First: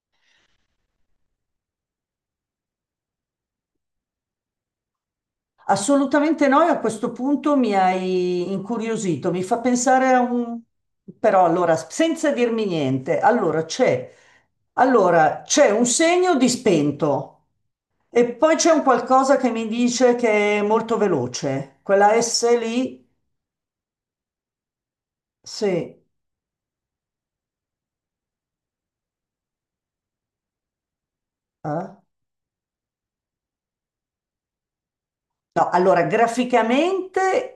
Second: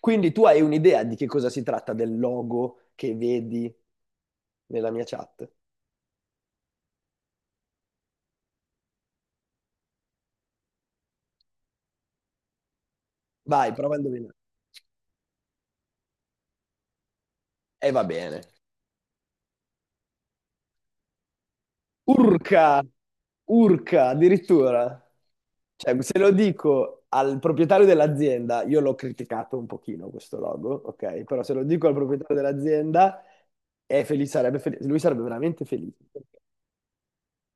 Quindi tu hai un'idea di che cosa si tratta del logo che vedi nella mia chat? Assolutamente no, e a questo punto mi hai incuriosito, mi fa pensare a un. Però allora, senza dirmi niente, allora Vai, prova a c'è indovinare. allora, c'è un segno di spento E va e bene. poi c'è un qualcosa che mi dice che è molto veloce, quella S Urca, lì, urca, addirittura. sì, Cioè, se lo dico al proprietario dell'azienda, io l'ho criticato un pochino questo logo, ok? Però se lo dico eh? al proprietario dell'azienda, è felice, sarebbe felice, lui sarebbe veramente No, allora felice, perché graficamente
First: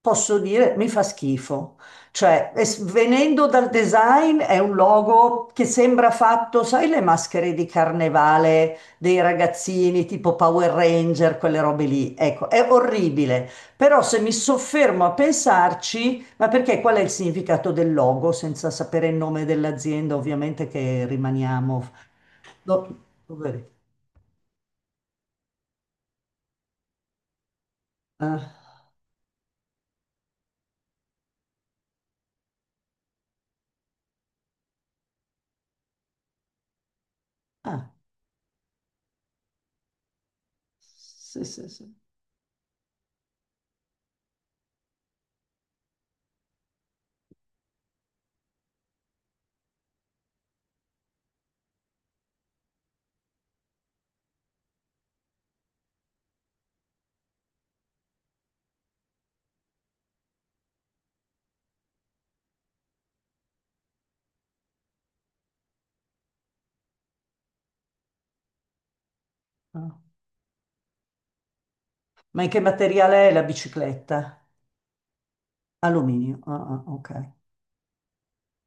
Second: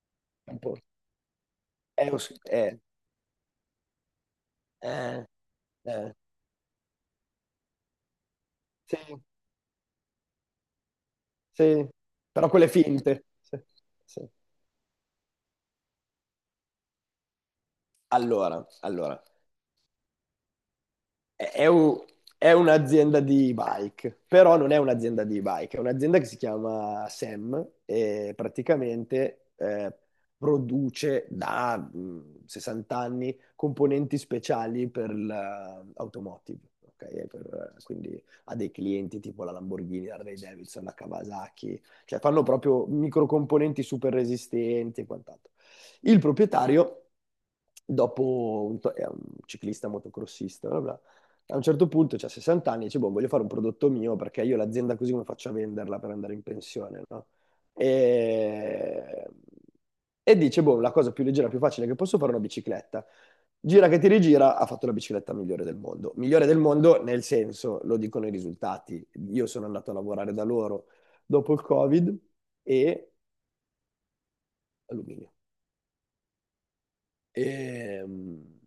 posso È, un dire po'- mi fa schifo. è os- Cioè, è- venendo dal design, è un eh, logo che sembra eh, fatto, sai, le maschere di carnevale sì, dei ragazzini tipo Power Ranger, quelle robe sì, lì. Ecco, però è quelle finte. orribile. Sì, Però se sì. mi soffermo a pensarci, ma perché qual è il significato del logo, Allora, senza sapere il allora. nome dell'azienda, ovviamente che è, è rimaniamo. un- è No, un'azienda di poveri. bike, però non è un'azienda di bike, è un'azienda che si chiama SEM e Eh, praticamente produce da 60 anni componenti speciali per l'automotive, ok? Ah, Quindi ha dei clienti tipo la Lamborghini, la Harley Davidson, la sì, sì, Kawasaki, sì. cioè fanno proprio microcomponenti super resistenti e quant'altro. Il proprietario, è un ciclista motocrossista, bla bla, a un certo punto, c'ha 60 anni, e dice, boh, voglio fare un prodotto mio perché io l'azienda così come faccio a venderla per andare in pensione, no? E... e dice, boh, la cosa più leggera, più facile che posso fare è una bicicletta. Gira che ti rigira, ha fatto la bicicletta migliore del mondo. Migliore del mondo nel senso, lo dicono i risultati. Io sono andato a Ah. lavorare da loro dopo il Covid Ma in che e materiale è la bicicletta? alluminio. Alluminio. Ah, ah, ok. E, mh,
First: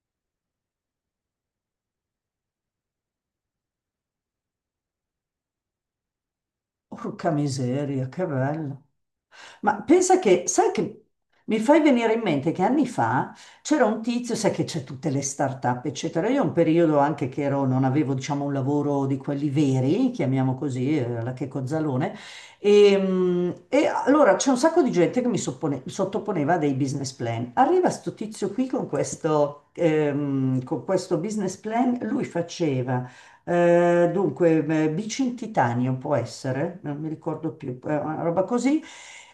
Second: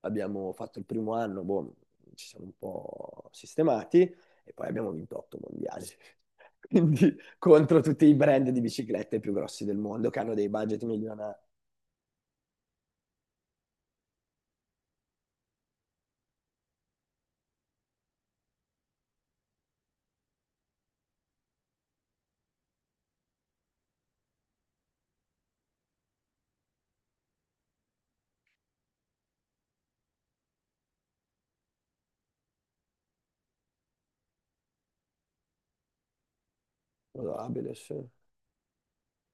Abbiamo fatto il primo anno, boh, ci siamo un po' sistemati e poi abbiamo vinto otto mondiali. Quindi Porca contro tutti miseria, i che brand di bello. biciclette più grossi del Ma mondo pensa che hanno che, dei sai budget che milionari. mi fai venire in mente che anni fa c'era un tizio, sai che c'è tutte le start-up, eccetera. Io un periodo anche che ero, non avevo, diciamo, un lavoro di quelli veri, chiamiamo così, la che cozzalone. E allora c'è un sacco di gente che mi sottoponeva a dei business plan. Arriva sto tizio qui con questo business plan, lui faceva. Bici in titanio può essere, non mi ricordo Probabile, più, sì. Una roba così,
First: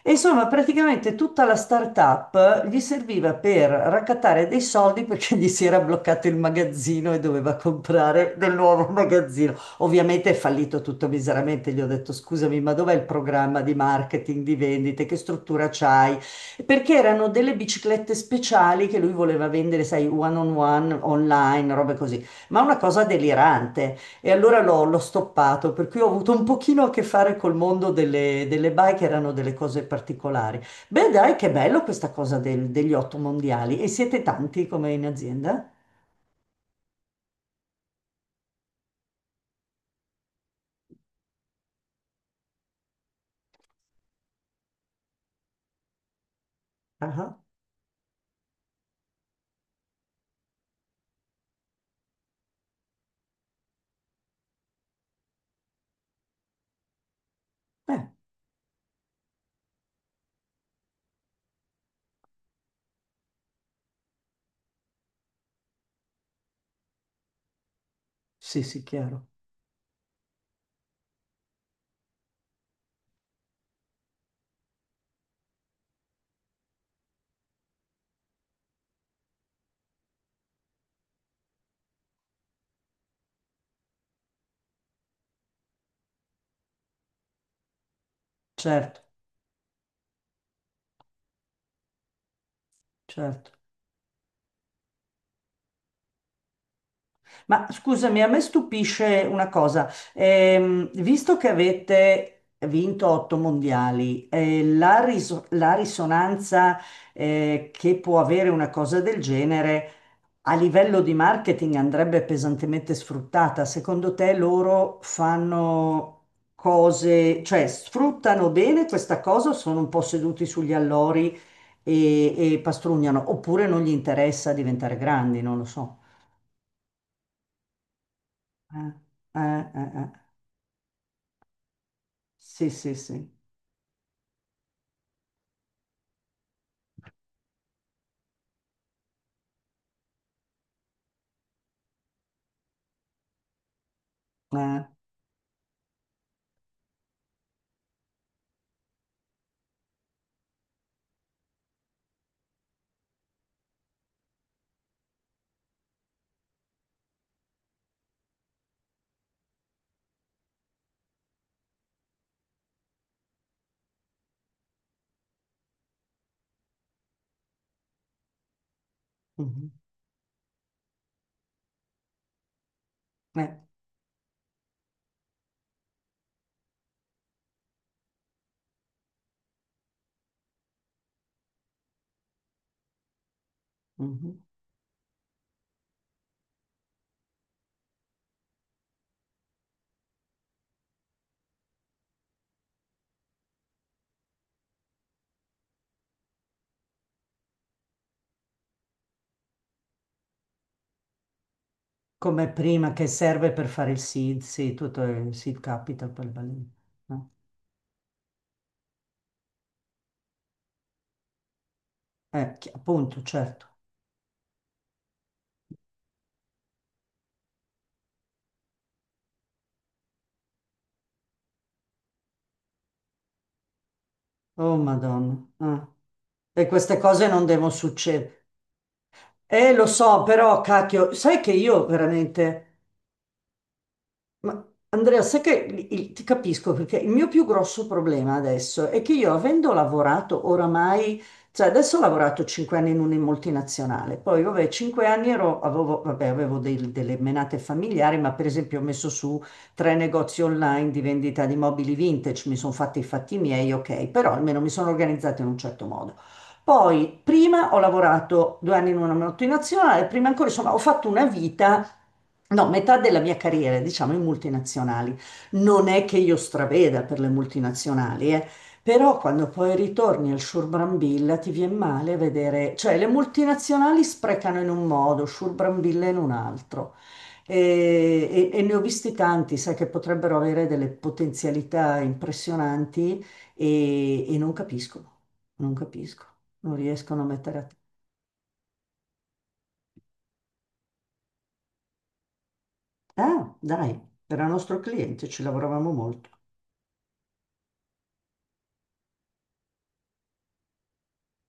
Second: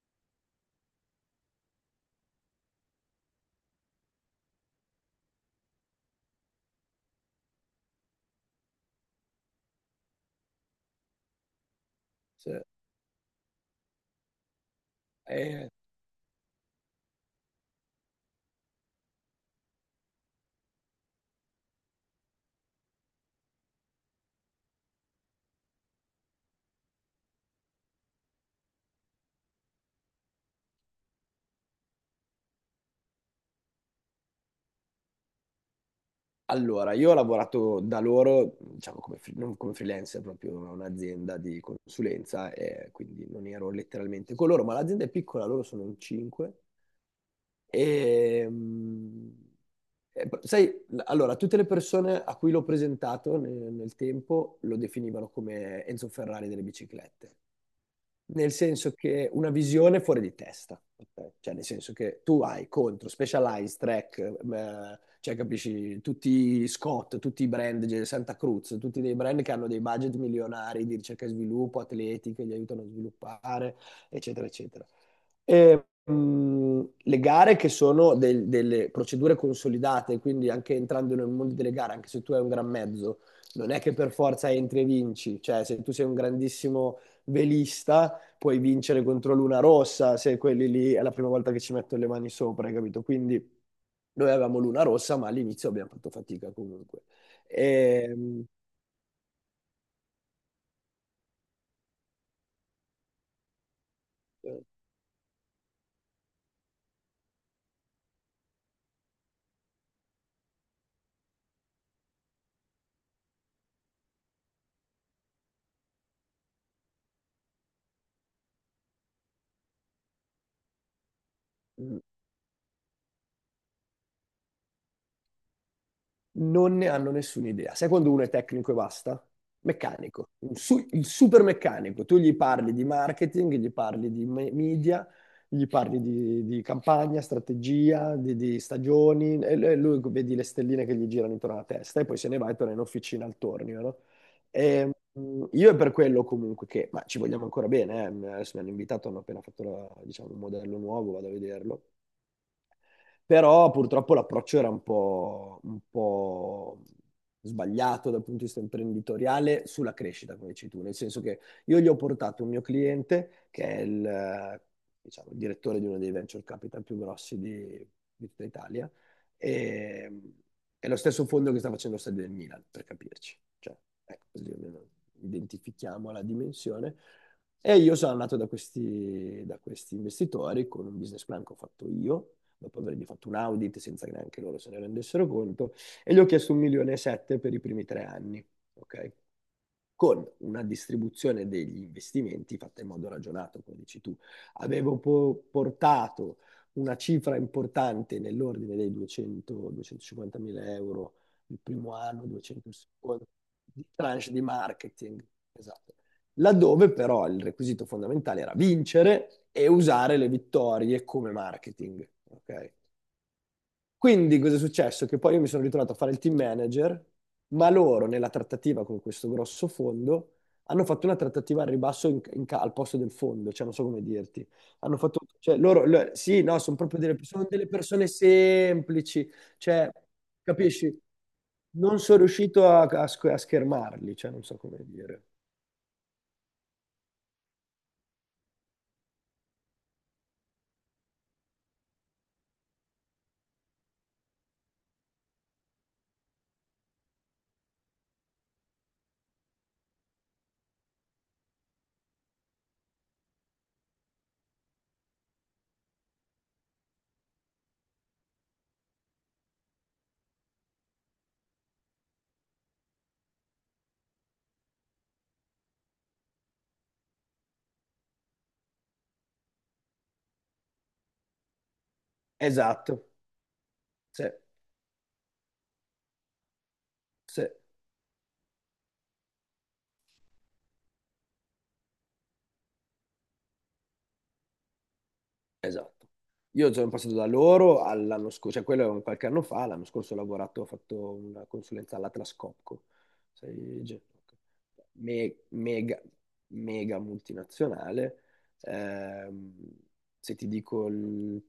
e insomma, praticamente tutta la startup gli serviva per raccattare dei soldi perché gli si era bloccato il magazzino e doveva comprare del nuovo magazzino. Ovviamente è fallito tutto miseramente. Gli ho detto: Sì. scusami, ma dov'è il programma di marketing, di vendite? Che struttura E c'hai? Perché erano delle biciclette speciali che lui voleva vendere, sai, one on one, online, robe così. Ma una cosa delirante. E allora l'ho stoppato, per cui ho avuto un pochino a che fare col mondo delle bike, erano delle cose particolari. Beh, dai, che bello questa cosa degli otto mondiali. E siete tanti come in azienda? allora, io ho lavorato da loro, diciamo, non come freelancer, proprio a un'azienda di consulenza, e quindi non ero letteralmente con loro, ma l'azienda è piccola, loro sono in cinque. Ah, E, mh, Sai, allora, tutte le persone a cui l'ho presentato nel tempo lo definivano come Enzo Ferrari delle biciclette, eh, nel senso che una visione fuori di testa, ok? Cioè nel senso che tu hai contro Specialized, Trek, cioè capisci, tutti i Scott, tutti i brand, cioè, Santa sì, Cruz, sì, tutti dei chiaro. brand che hanno dei budget milionari di ricerca e sviluppo, atleti che li aiutano a sviluppare, eccetera, eccetera. Le gare che sono delle procedure consolidate, quindi anche entrando nel mondo delle gare, anche se tu hai un gran mezzo, non è che per forza entri e vinci, cioè se tu sei un grandissimo velista puoi Certo, vincere contro Luna Rossa se quelli lì è la prima volta che ci metto le mani sopra, hai capito? Quindi certo. noi avevamo Luna Rossa, ma all'inizio abbiamo fatto fatica comunque. Ma scusami, a me E, stupisce una cosa. Visto che avete vinto otto mondiali, la risonanza, che può avere una cosa del genere. A livello di marketing andrebbe pesantemente sfruttata. Secondo te loro fanno cose, cioè sfruttano bene questa cosa o sono un po' seduti sugli allori mh, e pastrugnano? Oppure non gli interessa diventare grandi, non lo so. Non ne hanno nessuna idea. Sai quando uno è tecnico e Eh, basta? Eh. Meccanico, il super meccanico. Tu gli Sì, parli di sì, sì. marketing, gli parli di media, gli parli di, campagna, strategia, di stagioni, e lui vedi le stelline che gli girano intorno alla testa e poi se ne va e torna in officina al tornio, no? Eh, Io è per quello comunque che, ma ci vogliamo ancora bene, eh. Adesso mi hanno invitato, hanno appena fatto diciamo, un modello nuovo, vado a vederlo. Però purtroppo l'approccio era un po' sbagliato dal punto di vista imprenditoriale sulla crescita, come dici tu, nel senso che io gli ho portato un mio cliente che è il, diciamo, il direttore di uno dei venture capital più grossi di tutta Italia mhm, e è lo stesso fondo che sta facendo lo stadio del Milan, per capirci. eh, Cioè, ecco, così almeno identifichiamo la dimensione. E io sono andato da questi investitori con un business plan che ho fatto io, dopo avergli fatto un audit senza che mhm. neanche loro se ne rendessero conto, e gli ho chiesto un milione e sette per i primi 3 anni, ok? Con una distribuzione degli investimenti fatta in modo ragionato, come dici tu. Avevo portato una cifra importante nell'ordine dei 200-250 mila euro il primo anno, Come 200 il prima che secondo, serve per di fare il tranche seed, di sì, tutto marketing, il seed esatto, capital, poi il baleno. laddove però No? il requisito fondamentale era vincere e usare le vittorie come marketing, ok? Appunto, certo. Quindi cosa è successo? Che poi io mi sono ritrovato a fare il team manager, ma loro nella trattativa con questo grosso fondo hanno fatto una trattativa al ribasso al posto del fondo, cioè non so come dirti. Oh Hanno fatto, Madonna. cioè loro, Ah. Sì, no, E sono queste proprio delle, cose non sono delle devono persone succedere. semplici, Lo cioè, so, però, capisci? cacchio, sai che io Non sono veramente. riuscito a schermarli, cioè non so Ma come Andrea, dire. sai che ti capisco, perché il mio più grosso problema adesso è che io avendo lavorato oramai, cioè adesso ho lavorato 5 anni in una multinazionale, poi vabbè, 5 anni ero, avevo, vabbè, avevo delle menate familiari, ma per esempio ho messo su tre negozi online di vendita di mobili vintage, mi sono fatti i fatti miei, ok, però almeno mi sono organizzata in un certo modo. Poi, prima ho lavorato 2 anni in una multinazionale, prima ancora, insomma, ho fatto una vita. No, metà della mia carriera, diciamo, in multinazionali. Non è che io straveda per le multinazionali, eh. Però quando poi ritorni al Sciurbrambilla ti viene male a vedere, cioè le Esatto, multinazionali sì. sprecano in un modo, Sciurbrambilla in un altro. Sì, E ne ho visti tanti, sai, che potrebbero avere delle potenzialità impressionanti e non capiscono, non esatto. capiscono, Io non sono passato riescono a da mettere loro all'anno scorso, cioè quello è un qualche anno fa, l'anno scorso ho lavorato, ho fatto una consulenza all'Atlas Copco, a. Ah, sai, dai, era nostro cliente, ci lavoravamo mega, molto. mega multinazionale. Ehm, se ti dico il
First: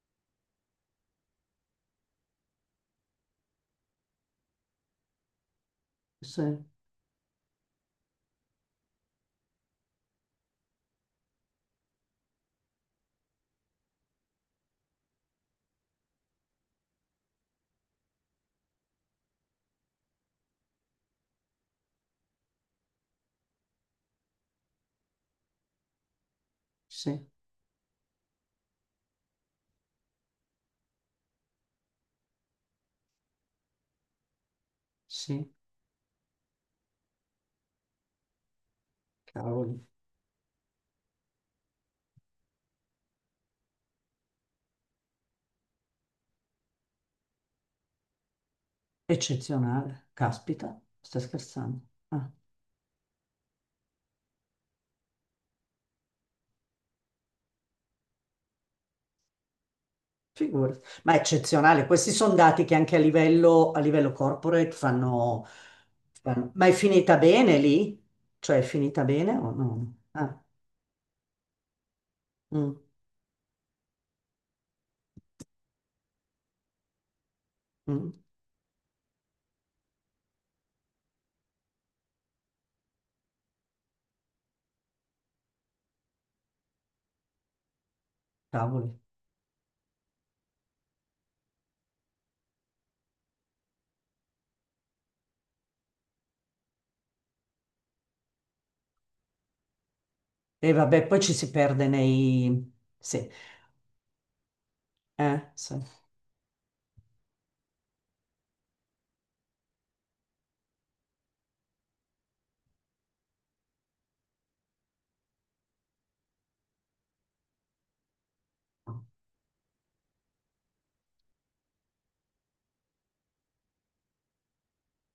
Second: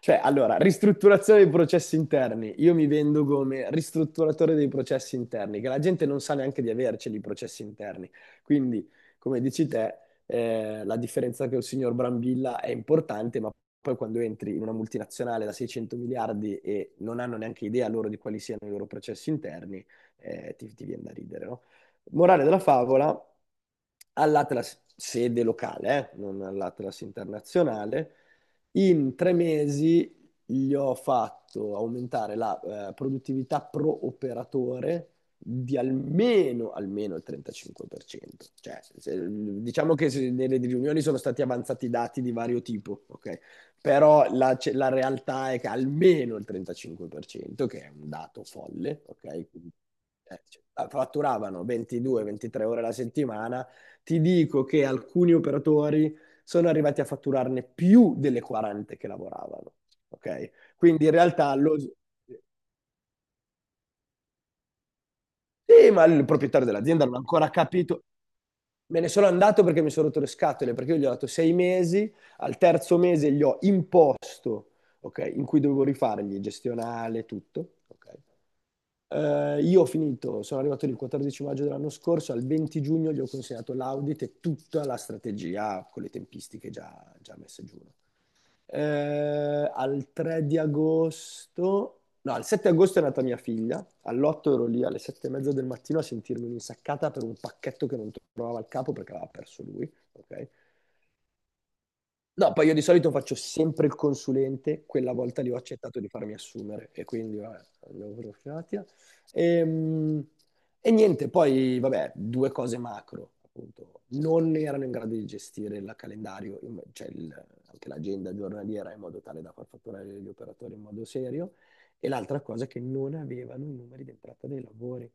Cioè, allora, ristrutturazione dei processi interni. Io mi vendo come ristrutturatore dei processi interni, che la gente non sa Sì. neanche di averceli i processi interni. Quindi, come dici te, la differenza che il signor Brambilla è importante, ma poi quando entri in una multinazionale da 600 miliardi e non hanno neanche idea loro di quali siano i loro processi interni, ti viene da ridere, no? Morale della favola, all'Atlas sede locale, non all'Atlas Sì, internazionale, in 3 mesi gli ho fatto aumentare la produttività pro operatore sì, di almeno il 35%. Cioè, cavoli. diciamo che nelle riunioni sono stati avanzati dati di vario tipo, ok? Però la, la realtà è che almeno il 35%, che è un dato folle, ok? Quindi, Eccezionale. Cioè, Caspita, stai fatturavano scherzando? Ah, 22-23 ore alla settimana. Ti dico che alcuni operatori sono arrivati a fatturarne più delle 40 che lavoravano. Ok? figurati. Quindi in Ma è realtà lo. eccezionale. Questi sono dati che anche a livello corporate fanno, Sì, ma il fanno- Ma proprietario è dell'azienda non finita ha ancora bene lì? capito. Cioè è Me finita ne sono bene o andato perché mi no? sono rotto le Ah, scatole, perché io gli ho dato 6 mesi, al mm, terzo mese gli ho imposto, ok, in cui dovevo rifargli gestionale, tutto, mm, ok? Io ho finito, sono arrivato il 14 maggio dell'anno scorso, al 20 giugno gli ho consegnato l'audit e tutta la strategia con le tempistiche già messe giù, no? cavoli. Al 3 di agosto, no, al 7 agosto è nata mia figlia, all'8 ero lì alle 7 e mezza del mattino a sentirmi un'insaccata per un pacchetto che non trovava il capo perché aveva perso lui, ok? E vabbè, poi ci si perde No, poi nei. io di solito Sì, faccio sempre il consulente, quella volta lì ho sì. accettato di farmi assumere e quindi vabbè, abbiamo profilatia. Ehm, E, niente, poi vabbè, due cose macro, appunto. Non erano in grado di gestire il calendario, cioè anche l'agenda giornaliera in modo tale da far fatturare gli operatori in modo serio. E l'altra cosa è che non avevano i numeri d'entrata dei lavori.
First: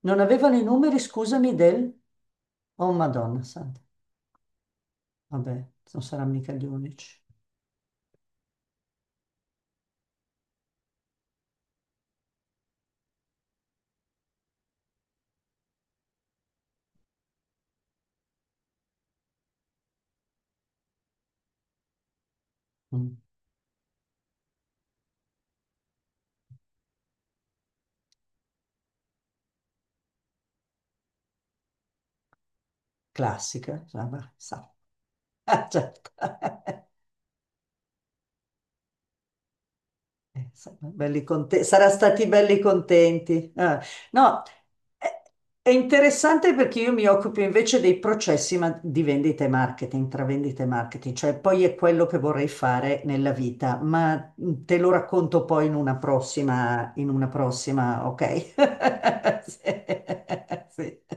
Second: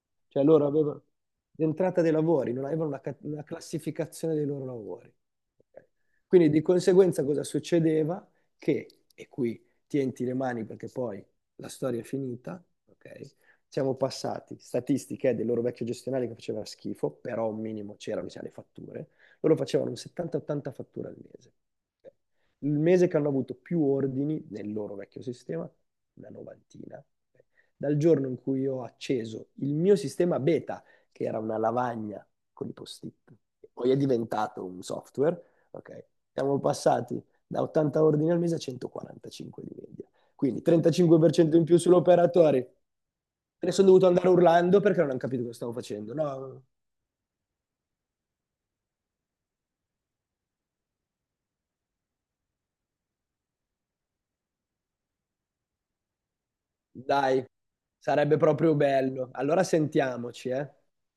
Non Cioè avevano i loro numeri, avevano scusami, del. l'entrata dei lavori, non avevano Oh, una, ca- Madonna, una santa. classificazione dei loro lavori, Vabbè, ok? non saranno Quindi mica di gli unici. conseguenza cosa succedeva? Che, e qui tienti le mani perché poi la storia è finita, ok? Siamo passati, statistiche del loro vecchio gestionale che faceva schifo, però un minimo c'erano, le fatture, loro facevano un 70-80 fatture al mese, ok? Il mese Mm. che hanno avuto più ordini nel loro vecchio sistema, una novantina, ok? Dal giorno in cui ho acceso il mio sistema beta, che era una lavagna con i post-it, e Classica, poi è sa- diventato sa- un software, Ah, ok? certo. Siamo passati da 80 ordini al mese a 145 di media. Quindi 35% in più Sarà stati belli sull'operatore. contenti. Me ne Ah. sono dovuto andare No, urlando perché è non hanno capito cosa è stavo facendo. interessante No, perché io mi occupo invece dei processi di vendita e marketing, tra vendita e marketing, cioè poi è quello che vorrei fare nella vita, ma te lo racconto poi in una prossima, in una dai, prossima, sarebbe ok? proprio bello. Allora Sì. sentiamoci, eh. Sì.